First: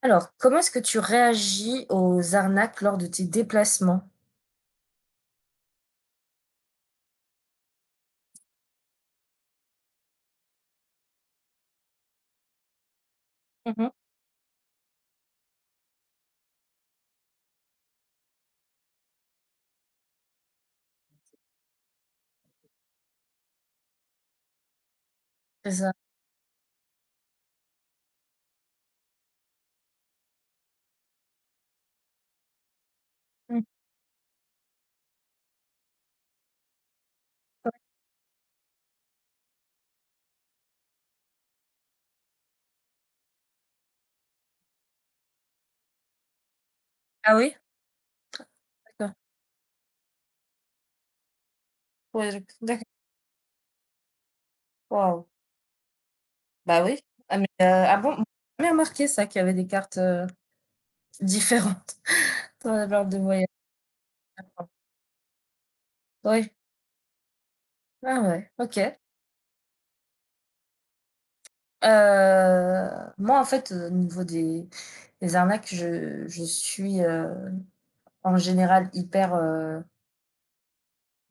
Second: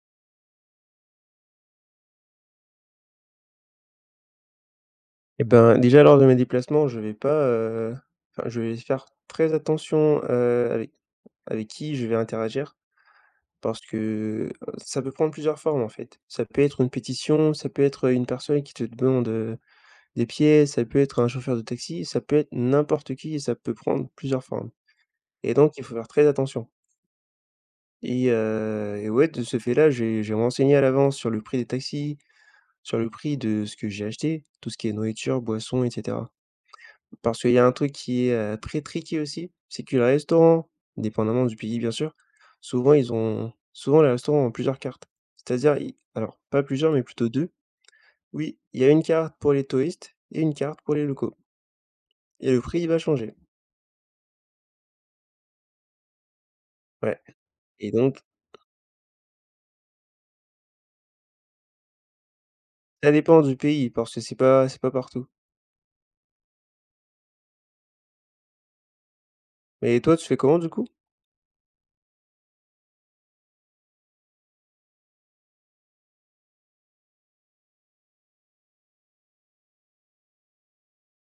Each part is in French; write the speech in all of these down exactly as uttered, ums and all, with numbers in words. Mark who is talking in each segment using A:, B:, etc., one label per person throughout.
A: Alors, comment est-ce que tu réagis aux arnaques lors de tes déplacements?
B: Et ben, déjà lors de mes déplacements, je vais pas, heu, enfin je vais faire très attention, heu, avec avec qui je vais interagir
A: Mmh
B: parce
A: mh.
B: que, heu, ça peut prendre plusieurs formes, en fait. Ça peut être une pétition, ça peut être, une personne qui te demande, heu, des pièces, ça peut être un chauffeur de taxi, ça peut être n'importe qui et ça peut prendre plusieurs formes et
A: C'est
B: donc il
A: ça.
B: faut faire très attention et heu et ouais, de ce fait là, j'ai j'ai renseigné à l'avance sur le prix des taxis, sur le prix
A: Mmh.
B: de ce que j'ai acheté, tout ce qui est nourriture, boissons et cetera. Parce qu'il y a un
A: Ouais.
B: truc qui est, heu, très tricky aussi, c'est que les restaurants, dépendamment du pays bien sûr, souvent ils ont souvent les restaurants ont plusieurs cartes. C'est-à-dire i alors pas plusieurs, mais plutôt
A: Ah
B: deux.
A: oui?
B: Oui, il y a une
A: D'accord.
B: carte pour les touristes et une carte pour les locaux
A: Ouais, je
B: et le prix,
A: d'accord.
B: il va changer.
A: Waouh! Bah oui.
B: Ouais
A: Ah mais, heu,
B: et
A: ah bon?
B: donc
A: J'ai jamais remarqué ça qu'il y avait des cartes, heu, différentes dans la lors
B: ça
A: de
B: dépend
A: voyage.
B: du pays parce que c'est pas c'est pas partout.
A: Oui. Ah ouais, OK.
B: Mais toi, tu fais comment du coup?
A: Heu, Moi, en fait, heu, au niveau des des arnaques, je je suis, heu, en général, hyper, heu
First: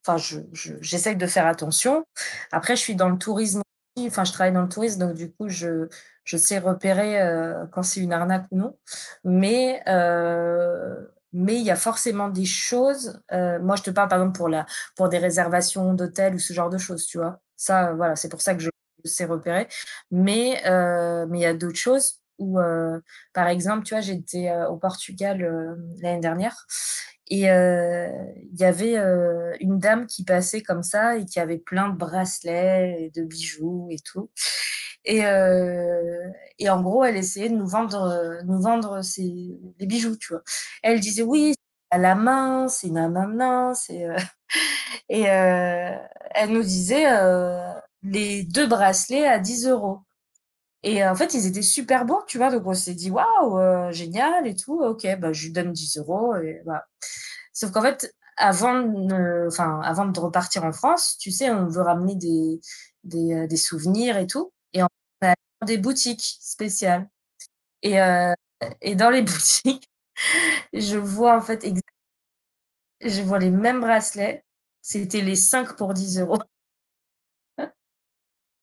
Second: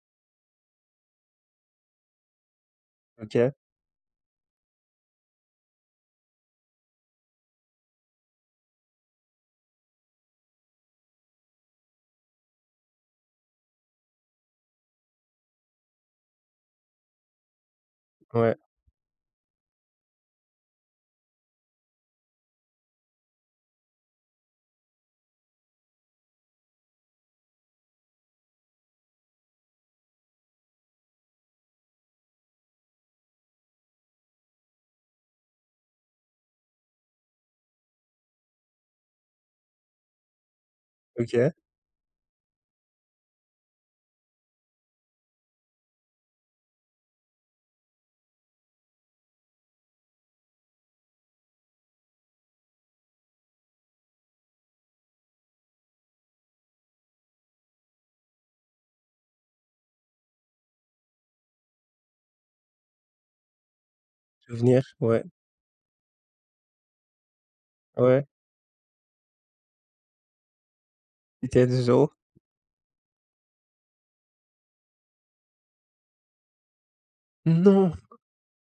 A: enfin, je, je- j'essaye de faire attention. Après, je suis dans le
B: OK,
A: tourisme aussi, enfin, je travaille dans le tourisme, donc du coup, je, je sais repérer euh, quand c'est une arnaque ou non. Mais, euh, mais il y a forcément des choses. Euh, moi, je te parle, par exemple, pour la, pour des réservations d'hôtels ou ce genre de choses, tu vois. Ça, euh, voilà, c'est pour ça
B: ouais,
A: que je sais repérer. Mais, euh, mais il y a d'autres choses où, euh, par exemple, tu vois, j'étais, euh, au Portugal, euh, l'année dernière. Et heu, il y avait, heu, une dame qui passait comme ça et qui avait plein de bracelets et de bijoux et tout et heu et en gros, elle essayait de nous vendre, heu, nous vendre ses des bijoux, tu vois? Elle disait:
B: OK,
A: «Oui, c'est à la main, c'est nanana, c'est, heu» et heu, elle nous disait, heu: «Les deux bracelets à dix euros. Et euh, en fait, ils étaient super bons, tu vois? Donc on s'est dit: «Waouh, heu, génial et tout, OK, bah, je lui donne dix euros. Et voilà». Sauf qu'en fait, avant de ne- enfin, avant de repartir en France, tu sais, on veut ramener des des, heu, des souvenirs et tout et
B: souvenir,
A: on
B: ouais,
A: est allés dans des boutiques spéciales et
B: ouais.
A: heu et dans les boutiques, je vois en
B: C'était
A: fait,
B: à
A: exa
B: deux euros €?
A: je vois les mêmes bracelets, c'était les cinq pour dix euros,
B: Non!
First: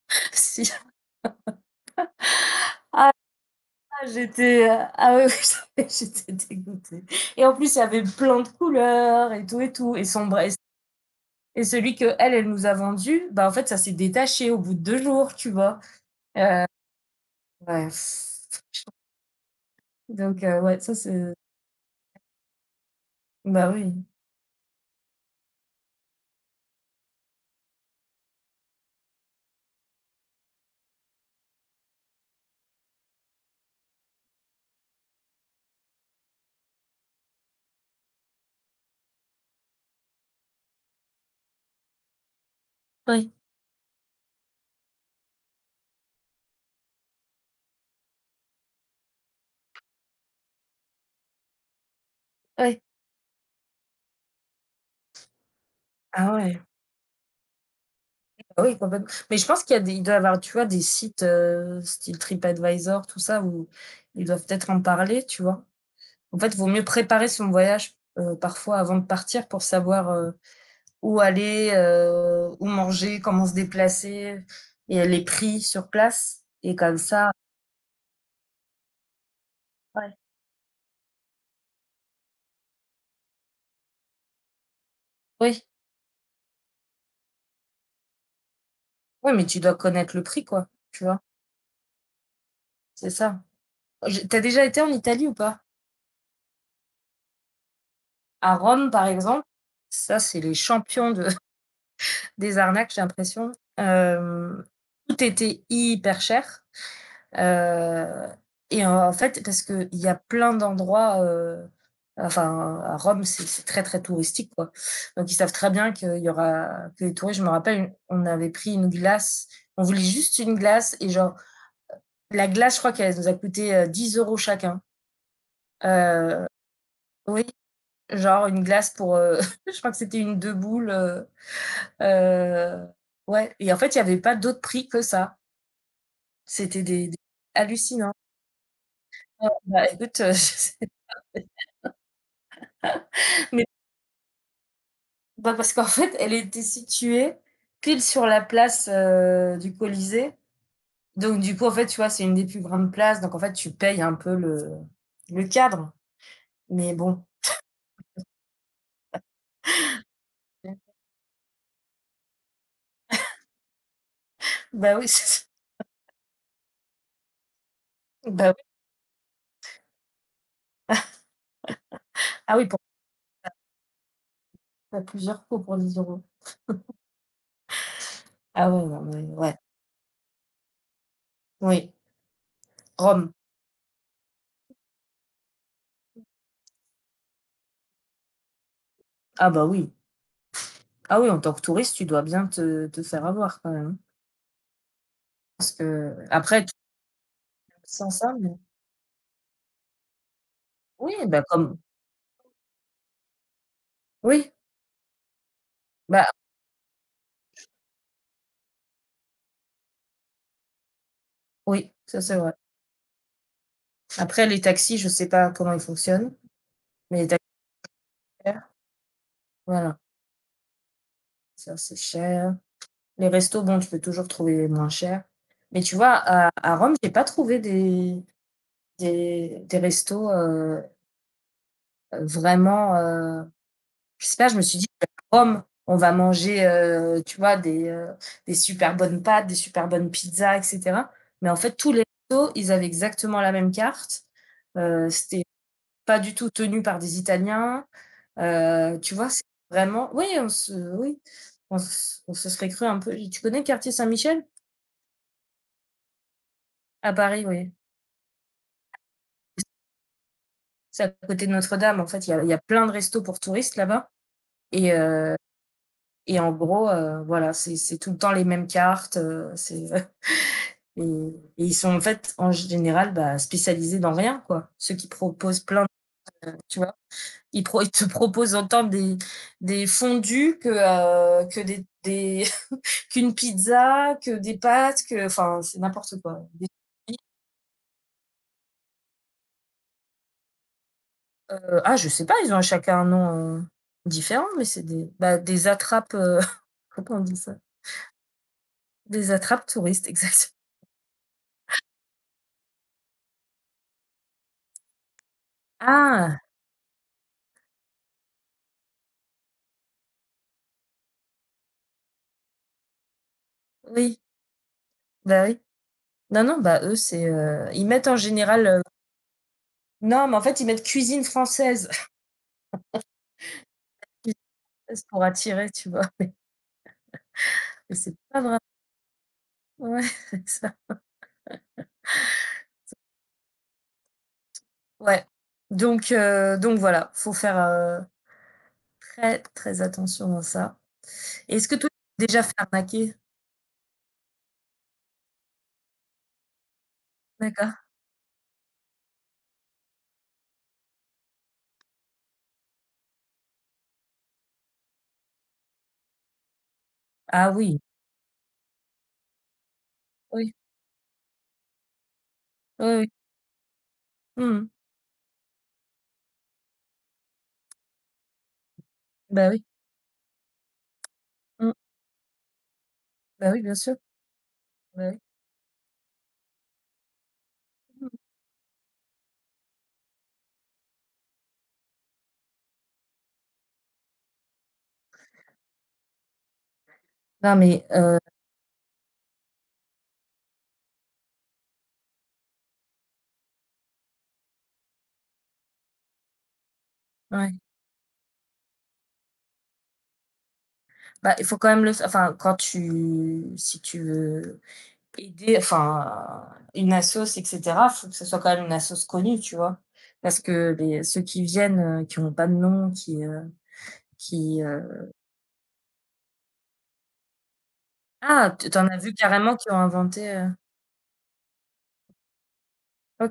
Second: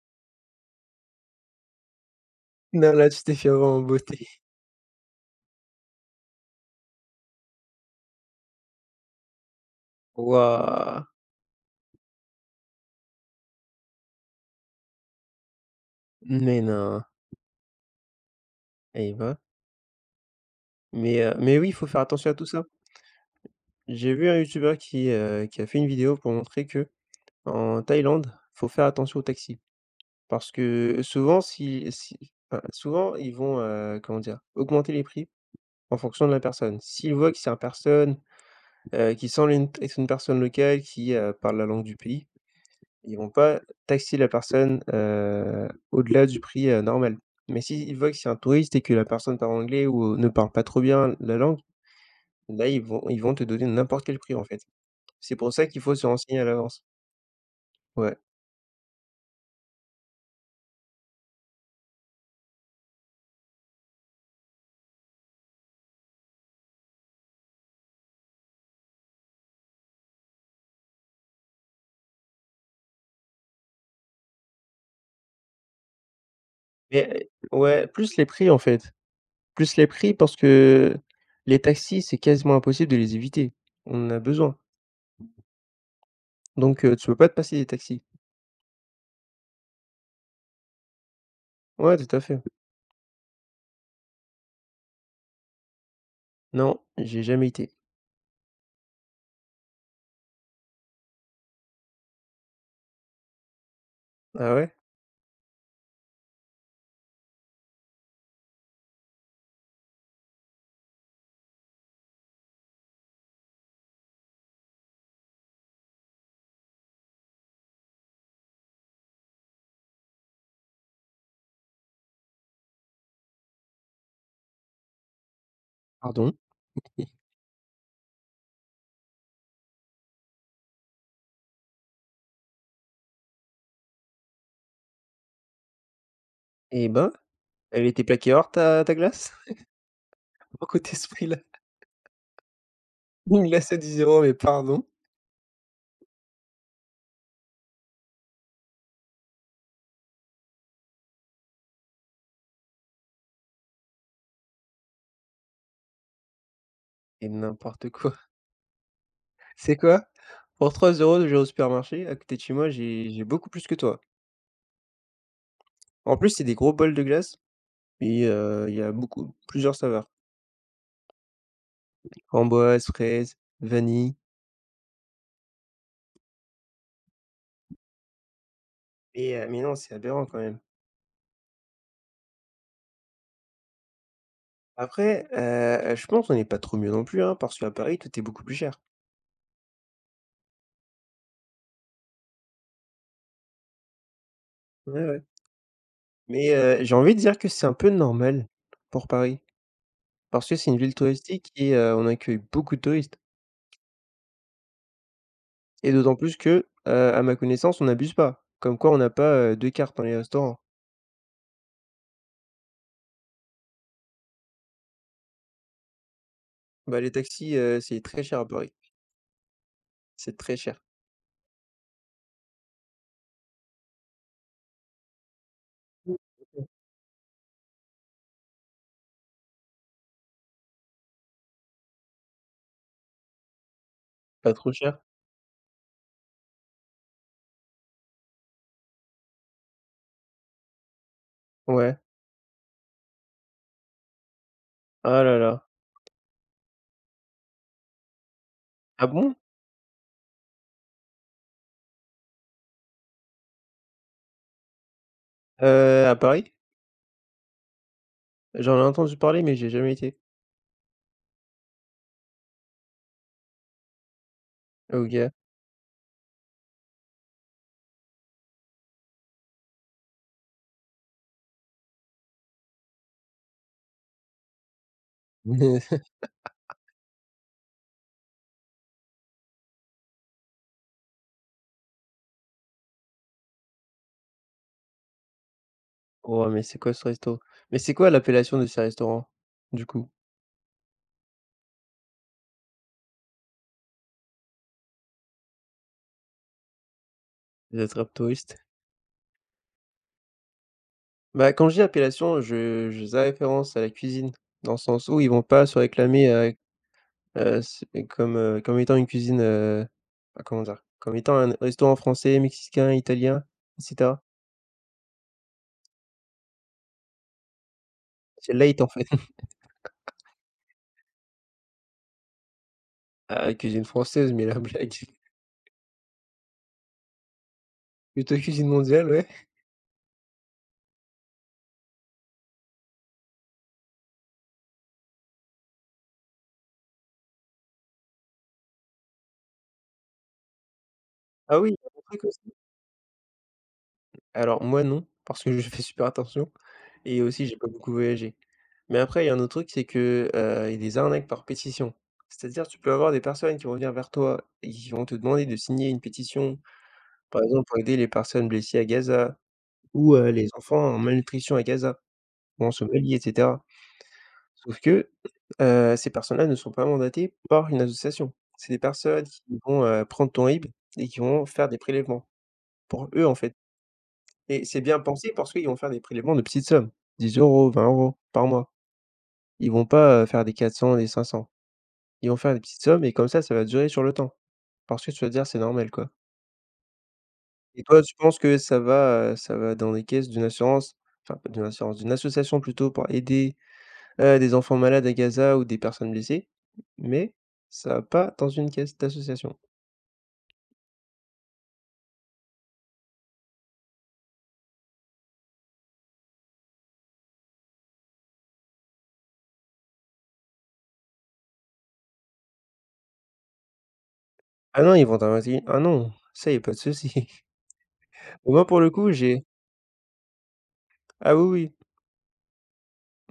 A: si.
B: Non, là, tu t'es fait avoir en
A: Ah,
B: beauté.
A: j'étais, heu, ah ouais, ouais, j'étais j'étais dégoûtée et en plus, il y avait plein de couleurs et tout et tout et son bra
B: Waouh!
A: et celui qu'elle, elle nous a vendu, bah, en fait, ça s'est détaché au bout de deux jours, tu vois?
B: Mais non!
A: Ouais,
B: Eh ben!
A: donc heu, ouais, ça
B: Mais, heu,
A: c'est
B: mais oui, il faut faire attention à tout ça.
A: bah, oui.
B: J'ai vu un youtubeur qui, heu, qui a fait une vidéo pour montrer que en Thaïlande, faut faire attention aux taxis. Parce que souvent si si enfin, souvent ils vont, heu, comment dire? Augmenter les prix en fonction de la personne. S'ils voient que c'est une personne, heu, qui semble une être une personne locale qui, heu, parle la langue du pays, ils vont
A: Oui,
B: pas taxer la personne, heu, au-delà du prix, heu, normal. Mais s'ils voient que c'est un touriste et que la personne parle anglais ou ne parle pas trop bien la langue, Là, ils
A: oui.
B: vont ils vont te donner n'importe quel prix, en fait. C'est pour ça qu'il faut se
A: Ah
B: renseigner à
A: ouais,
B: l'avance. Ouais,
A: bah, oui, complètement. Mais je pense qu'il y a des il doit y avoir, tu vois, des sites, heu, style TripAdvisor, tout ça, où ils doivent peut-être en parler, tu vois? En fait, vaut mieux préparer son voyage, heu, parfois avant de partir pour savoir, heu où aller, heu, où manger, comment se déplacer et les prix sur place et comme
B: mais
A: ça,
B: heu, ouais, plus les prix, en fait. Plus les
A: ouais.
B: prix parce que les taxis, c'est quasiment impossible de les éviter. On en a besoin,
A: Oui,
B: donc heu, tu peux pas te passer des taxis.
A: oui, mais tu dois connaître le prix, quoi, tu vois?
B: Ouais, tout à fait.
A: C'est ça. J'ai Tu déjà été en Italie ou pas?
B: Non, j'ai jamais été.
A: À Rome, par exemple, ça c'est les champions de des arnaques, j'ai l'impression.
B: Ah
A: Hem,
B: ouais?
A: Tout était hyper cher. Heu et en fait, parce qu'il y a plein d'endroits, heu, enfin, à Rome, c'est c'est très, très touristique, quoi. Donc ils savent très bien qu'il y aura que les touristes. Je me rappelle, on avait pris une glace, on voulait juste une glace et genre la glace, je crois qu'elle nous a coûté, heu, dix euros € chacun.
B: Pardon?
A: Heu, oui, genre une glace pour, heu, je crois que c'était une deux boules, heu heu, ouais et en fait, il y avait pas d'autres prix que ça. C'était
B: Eh
A: des
B: ben,
A: des
B: elle était
A: hallucinant.
B: plaquée hors ta ta glace?
A: Ouais, bah, écoute, je sais.
B: Pourquoi tu es ce prix-là? Une glace à dix euros, mais pardon?
A: Bah, parce qu'en fait, elle était située pile sur la place, heu, du Colisée. Donc du coup, en fait, tu vois, c'est une des plus grandes places, donc en fait, tu payes un peu le le cadre. Mais bon.
B: Et n'importe quoi. C'est quoi? Pour trois euros, je vais au supermarché, à côté de chez moi, j'ai j'ai beaucoup plus que toi.
A: Bah oui, c'est ça.
B: En plus, c'est des gros bols de glace et
A: Bah oui.
B: heu, il y a beaucoup plusieurs saveurs.
A: Ah oui, pour
B: Framboise, fraise, vanille
A: faire plusieurs cours pour dix euros. Ah ouais, non mais
B: et heu,
A: ouais.
B: mais non, c'est aberrant quand même.
A: Oui. Rome.
B: Après, heu, je pense on n'est pas trop mieux non plus, hein, parce qu'à Paris, tout est beaucoup plus cher.
A: Ah bah oui. Ah oui, en tant que touriste, tu dois bien te te faire avoir quand même, hein.
B: Ouais, ouais.
A: Parce
B: Mais,
A: qu'après, tu
B: heu, j'ai envie de dire que c'est un peu
A: sans ça,
B: normal
A: mais
B: pour Paris, parce que c'est une ville
A: oui, bah,
B: touristique et
A: comme
B: heu, on accueille beaucoup de touristes
A: oui,
B: et d'autant
A: bah
B: plus que, heu, à ma connaissance, on n'abuse pas. Comme quoi on n'a pas, heu, deux cartes dans les restaurants.
A: oui, ça c'est vrai. Après les taxis, je sais pas comment ils fonctionnent,
B: Bah, les
A: mais les
B: taxis, heu, c'est très cher à
A: cher,
B: Paris,
A: voilà,
B: c'est très cher.
A: ça c'est cher. Les restos, bon, tu peux toujours trouver moins cher. Mais tu vois, à à Rome, j'ai pas trouvé des des des restos, heu, heu, vraiment, heu, je sais pas,
B: Pas
A: je me
B: trop
A: suis dit:
B: cher?
A: à «Rome, on va manger, heu, tu vois, des, heu, des super bonnes pâtes, des super bonnes pizzas et cetera». Mais en fait, tous
B: Ouais.
A: les restos, ils avaient exactement la même carte. Heu,
B: Ah là
A: c'était
B: là.
A: pas du tout tenus par des Italiens, heu,
B: Ah
A: tu vois?
B: bon?
A: C'est vraiment, oui, on se oui, on se on se serait cru un peu. Tu connais le quartier Saint-Michel?
B: Heu, à Paris?
A: À Paris, oui.
B: J'en ai entendu parler, mais j'ai jamais été.
A: C'est à côté de Notre-Dame, en fait, il y a il y a plein de restos pour touristes là-bas, et
B: OK.
A: heu et en gros, heu, voilà, c'est c'est tout le temps les mêmes cartes, heu, c'est et et ils sont, en fait, en général, bah, spécialisés dans rien, quoi. Ceux qui proposent plein de tu vois? Ils, pro ils te proposent autant des, des fondus que, euh, que des, des qu'une pizza, que des pâtes, que enfin c'est n'importe quoi.
B: Oh mais
A: Des-.
B: c'est quoi ce resto? Mais c'est quoi l'appellation de ces restaurants, du coup?
A: Euh, ah, je sais pas, ils ont chacun un nom, heu, différent, mais c'est des bah, des attrapes, heu, comment on dit ça?
B: Des attrape touristes?
A: Des attrapes touristes exact.
B: Bah, quand je dis appellation, je je faisais référence à la cuisine, dans le sens où ils vont pas se réclamer,
A: Ah!
B: heu heu, c comme, heu, comme étant une cuisine, heu, ah, comment dire? Comme étant un restaurant français, mexicain, italien, et
A: Oui,
B: cetera.
A: bah, oui. Non, non, bah, eux, c'est, heu, ils mettent en
B: C'est
A: général,
B: light,
A: heu
B: en fait.
A: non, mais en fait, ils mettent cuisine française.
B: Ah, cuisine française,
A: Cuisine
B: mais la blague!
A: française pour attirer, tu vois? Mais c'est
B: Plutôt
A: pas vrai.
B: cuisine mondiale, ouais.
A: Ouais, c'est ça. Ouais, donc heu, donc voilà, faut faire, heu, très, très attention à ça.
B: Ah
A: Est-ce
B: oui, il
A: que
B: y
A: toi,
B: a
A: tu
B: un truc
A: t'es déjà
B: aussi.
A: fait arnaquer?
B: Alors moi, non, parce que je fais super attention et aussi j'ai pas
A: D'accord.
B: beaucoup voyagé. Mais après, il y a un autre truc, c'est que, heu, il y a des arnaques par pétition. C'est-à-dire, tu peux avoir des personnes qui vont venir vers toi et qui vont te demander de signer une pétition, par
A: Ah
B: exemple, pour
A: oui,
B: aider les personnes blessées à Gaza ou, heu, les
A: oui,
B: enfants en malnutrition à Gaza ou en
A: oui, oui.
B: Somalie et cetera.
A: Mmh.
B: Sauf que, heu, ces personnes-là ne sont pas mandatées par une association. C'est des personnes qui
A: Bah oui,
B: vont, heu, prendre ton R I B et qui vont faire
A: mmh,
B: des prélèvements pour eux, en
A: bah
B: fait
A: oui, bien sûr,
B: et c'est bien
A: bah oui.
B: pensé parce qu'ils vont faire des prélèvements de petites sommes, dix euros, vingt
A: Mhm.
B: euros par mois. Ils vont pas, heu, faire des quatre cents, des cinq cents. Ils vont faire des petites sommes et comme ça, ça va durer sur le temps. Parce que tu vas te dire: «C'est normal, quoi»
A: Non
B: et
A: mais
B: toi, tu
A: heu,
B: penses que ça va, heu, ça va dans les caisses d'une assurance, enfin, pas d'une assurance, d'une association plutôt pour aider, heu, des enfants malades à Gaza ou des personnes blessées, mais
A: ouais,
B: ça va pas dans une caisse d'association.
A: bah, il faut quand même le f enfin, quand tu si tu veux aider, enfin, une assos et cetera, faut que ce soit quand même une assos connue, tu vois? Parce que les ceux qui viennent, heu, qui ont pas de nom, qui, heu, qui,
B: Ah non, ils
A: heu
B: vont t'inviter ah non, ça, y a pas de souci.
A: ah,
B: Moi,
A: tu tu
B: pour le
A: as
B: coup,
A: vu
B: j'ai
A: carrément qui ont inventé, heu
B: ah oui,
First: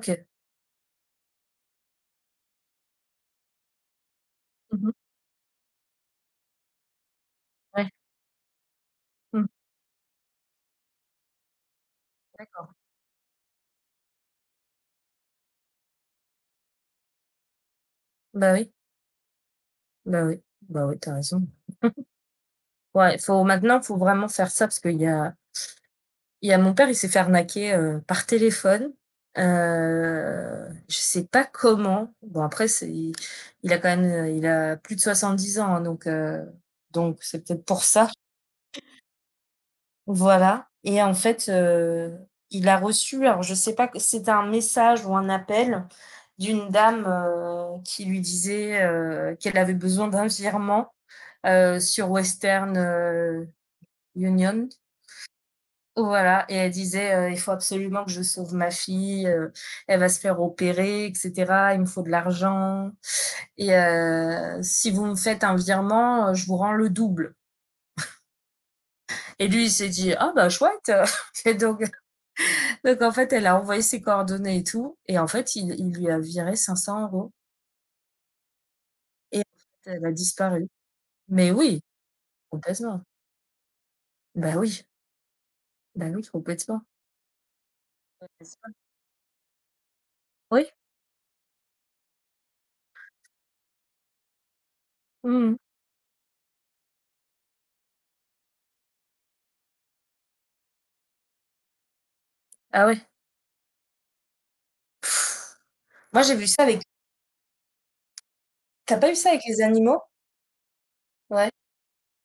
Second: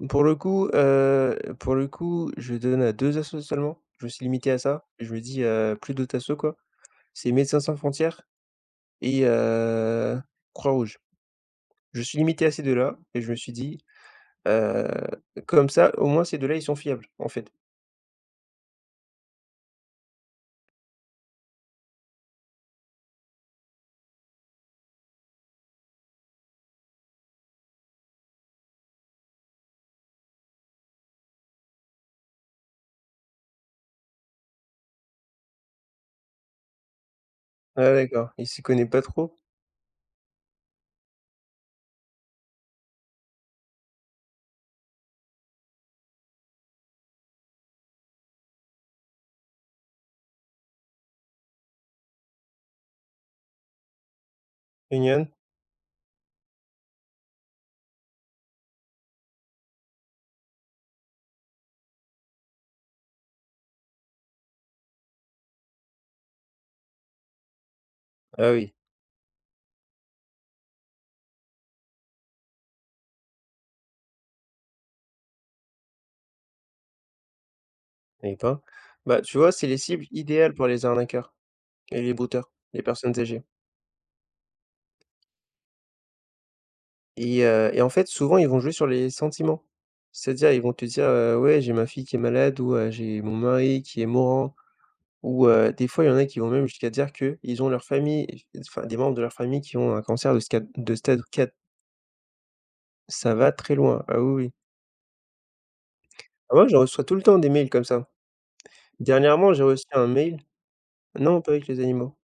B: oui, pour le coup, heu, pour le coup, je donne à deux assos seulement. Je me suis limité à ça.
A: Mmh.
B: Je me dis, heu, plus d'autres assos, quoi. C'est Médecins sans
A: Ouais.
B: frontières et
A: Mmh.
B: heu, Croix-Rouge. Je suis limité à ces deux
A: D'accord.
B: là et je me suis dit: Heu, comme ça, au moins ces deux là, ils sont fiables, en fait.
A: Bah oui, bah oui, bah oui, t'as raison. Ouais, faut maintenant, faut vraiment faire ça parce qu'il y a il y a mon père, il s'est fait arnaquer, heu, par téléphone. Heu, je sais pas comment. Bon, après, c'est il il a quand même, heu, il a plus de soixante-dix ans, hein, donc heu, donc c'est peut-être pour
B: Ah
A: ça.
B: d'accord, il s'y connaît pas trop?
A: Voilà et en fait, heu, il a reçu, alors je sais pas q c'était un message ou un appel d'une dame, heu, qui lui disait, heu, qu'elle avait besoin d'un virement, heu, sur Western, heu, Union.
B: Union.
A: Voilà et elle disait, heu: «Il faut absolument que je sauve ma fille, heu, elle va se faire opérer et cetera, il me faut de l'argent et heu, si vous me faites un virement, heu, je vous rends le double»
B: Ah oui,
A: et lui, il s'est dit: «Ah bah chouette!» et donc Donc en fait, elle a envoyé ses coordonnées et tout et en fait, il il lui a viré cinq cents euros
B: eh pas. bah, tu
A: et en
B: vois, c'est les
A: fait,
B: cibles
A: elle a
B: idéales pour
A: disparu.
B: les arnaqueurs
A: Mais oui,
B: et les brouteurs, les
A: complètement.
B: personnes âgées.
A: Bah oui, bah oui, complètement.
B: Et heu et en fait, souvent, ils vont jouer sur les sentiments. C'est-à-dire, ils
A: Oui,
B: vont te dire, heu: «Ouais, j'ai ma fille qui est malade» ou heu: «J'ai mon mari qui est mourant» ou
A: mmh mh.
B: heu, des fois, il y en a qui vont même jusqu'à dire que ils ont leur famille enfin, des membres de leur famille qui ont un cancer de sca de stade quatre.
A: Ah ouais.
B: Ça va très loin. Ah oui, oui.
A: Moi, j'ai vu
B: Ah
A: ça
B: moi, j'en
A: avec
B: reçois tout le temps des mails comme ça.
A: tu as pas vu ça avec
B: Dernièrement,
A: les
B: j'ai reçu
A: animaux?
B: un mail non,
A: Ouais,
B: pas avec les animaux.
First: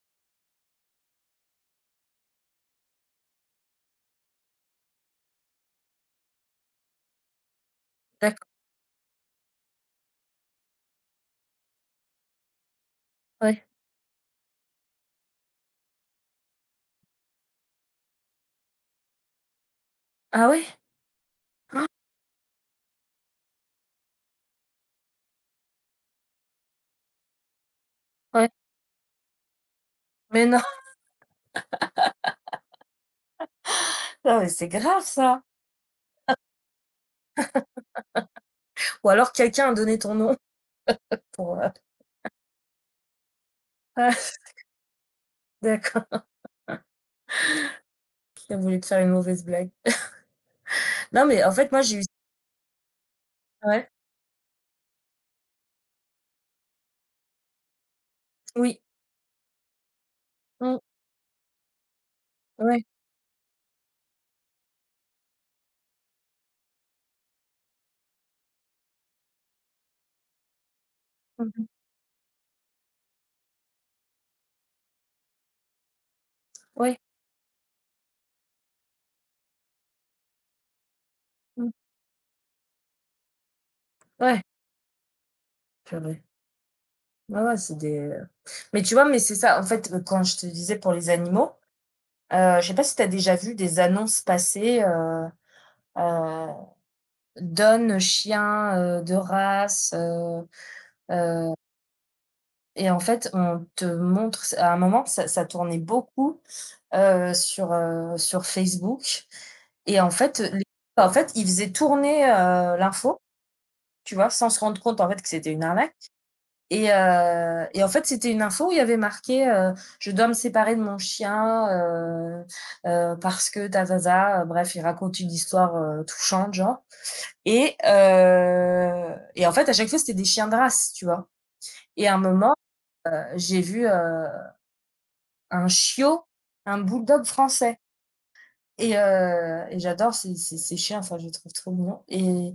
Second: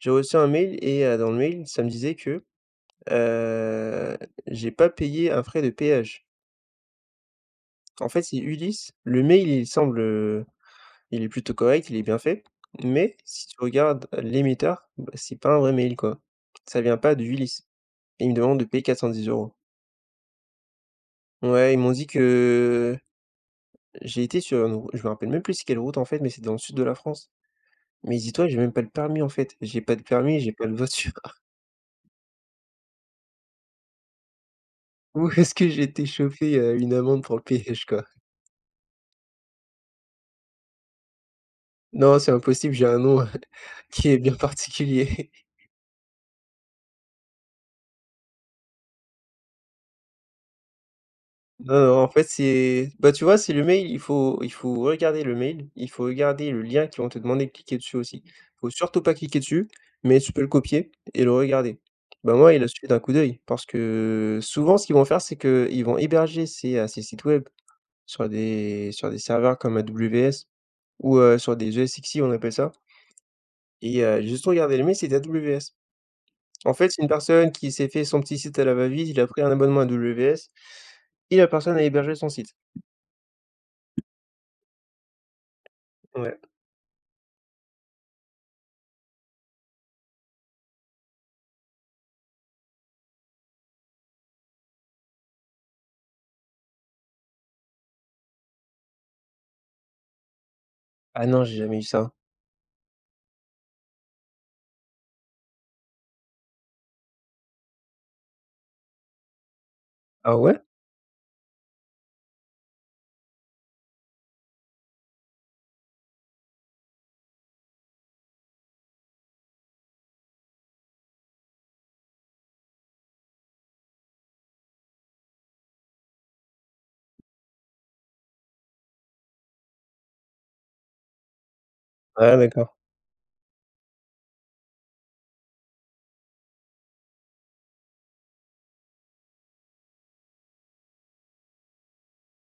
B: J'ai reçu un mail et heu, dans le mail, ça me disait que, heu, j'ai pas payé un frais de péage. En fait, c'est
A: d'accord,
B: Ulysse. Le mail, il semble, Il est plutôt correct, il est bien fait, mais si tu
A: ouais.
B: regardes l'émetteur, bah, c'est pas un vrai mail, quoi. Ça vient pas de Ulysse et ils me demandent de payer quatre cent dix euros.
A: Ah ouais?
B: Ouais, ils m'ont dit que j'ai été sur une rou je me rappelle même plus c'est quelle route, en fait, mais c'est dans le sud de la France. Mais dis-toi,
A: Ouais.
B: j'ai même pas le permis, en fait. J'ai pas de permis,
A: Mais
B: j'ai
A: non,
B: pas de voiture.
A: non, mais c'est grave,
B: Où
A: ça!
B: est-ce que j'ai été chauffé heu, une amende pour le péage, quoi?
A: Ou alors quelqu'un a donné ton nom pour, heu
B: Non, c'est impossible, j'ai un nom qui
A: ah,
B: est bien particulier.
A: d'accord, il a voulu te faire une mauvaise blague. Non, mais en fait,
B: Non,
A: moi, j'ai
B: non,
A: eu
B: en fait, c'est bah, tu vois, c'est le mail,
A: ouais,
B: il faut il faut regarder le mail, il faut regarder le lien qu'ils vont te demander de cliquer dessus aussi. Faut
A: oui,
B: surtout pas cliquer dessus, mais tu peux le
A: mmh,
B: copier et le regarder. Bah, moi, il a
A: ouais,
B: suffi d'un coup d'œil parce que souvent, ce qu'ils vont faire, c'est qu'ils vont héberger ces, heu, ces sites web sur des sur des serveurs comme A W S ou, heu,
A: mmh
B: sur
A: mh,
B: des ESXi, on appelle ça et euh, j'ai juste regardé le mail, c'est A W S. En fait,
A: ouais,
B: c'est une personne qui s'est fait son petit site à la va-vite, il a pris un abonnement A W S et la
A: mmh,
B: personne a hébergé son site.
A: ouais, purée.
B: Ouais.
A: Ouais, ouais, c'est des, euh, mais tu vois, mais c'est ça, en fait, heu, quand je te disais pour les animaux, heu, je sais pas si tu as déjà vu des annonces passer, heu heu, donne chien, heu, de race, heu
B: Ah non,
A: heu
B: j'ai jamais eu ça.
A: et en fait, on te montre à un moment, ça ça tournait beaucoup, heu, sur, heu, sur Facebook et en
B: Ah
A: fait,
B: ouais?
A: les en fait, ils faisaient tourner, heu, l'info, tu vois? Sans se rendre compte, en fait, que c'était une arnaque. Et heu et en fait, c'était une info où il y avait marqué, heu: «Je dois me séparer de mon chien, heu heu, parce que ta ta ta», bref, il raconte une histoire, heu, touchante, genre, et heu et en fait, à chaque fois, c'était des chiens de race, tu vois? Et à un
B: Ouais,
A: moment,
B: d'accord.
A: heu, j'ai vu, heu, un chiot, un bulldog français, et heu et j'adore ces ces ces chiens, enfin, je les trouve trop mignons et.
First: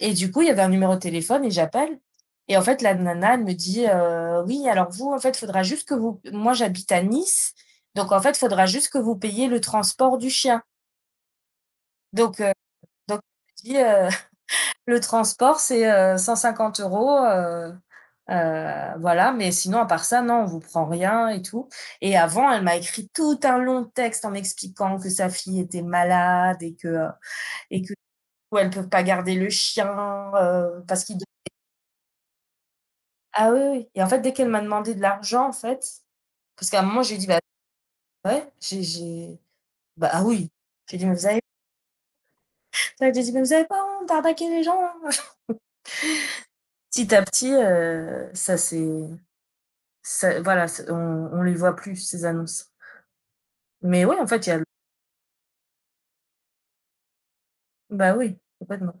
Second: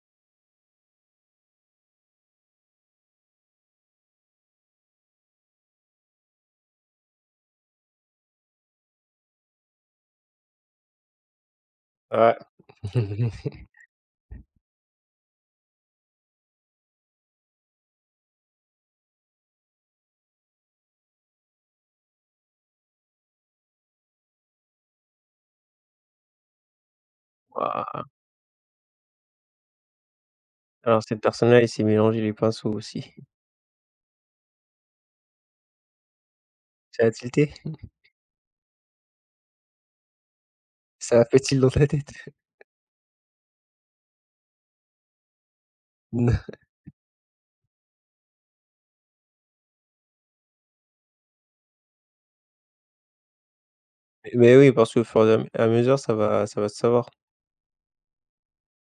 A: Et du coup, il y avait un numéro de téléphone et j'appelle et en fait, la nana, elle me dit, heu: «Oui, alors vous, en fait, faudra juste que vous» moi, j'habite à Nice, donc en fait, faudra juste que vous payiez le transport du chien.
B: Ouais.
A: Donc heu, donc elle me dit, heu: «Le transport, c'est, heu, cent cinquante euros, heu heu, voilà, mais sinon, à part ça, non, on vous prend rien et tout». Et avant, elle m'a écrit tout un long texte en m'expliquant que sa fille était malade et que, heu, et que du
B: Waouh!
A: coup, elle peut pas garder le chien, heu,
B: Alors
A: parce qu'il.
B: cette personne-là, il s'est mélangé les pinceaux aussi.
A: Ah oui, oui et en fait, dès qu'elle m'a demandé de l'argent, en fait, parce qu'à un moment,
B: Ça a
A: j'ai dit: «Bah,
B: tilté?
A: ouais, j'ai j'ai» bah, ah oui, j'ai dit: «Mais
B: Ça a
A: vous
B: fait
A: avez»
B: tilt dans ta tête?
A: j'ai dit: «Mais vous avez pas honte d'arnaquer les gens?» hein.
B: N
A: Petit à petit, heu, ça c'est ça, voilà, c'est on on les voit plus ces annonces. Mais oui, en fait, il y
B: Mais
A: a
B: oui, parce que au fur et à à mesure, ça va ça va se savoir.
A: bah oui, complètement.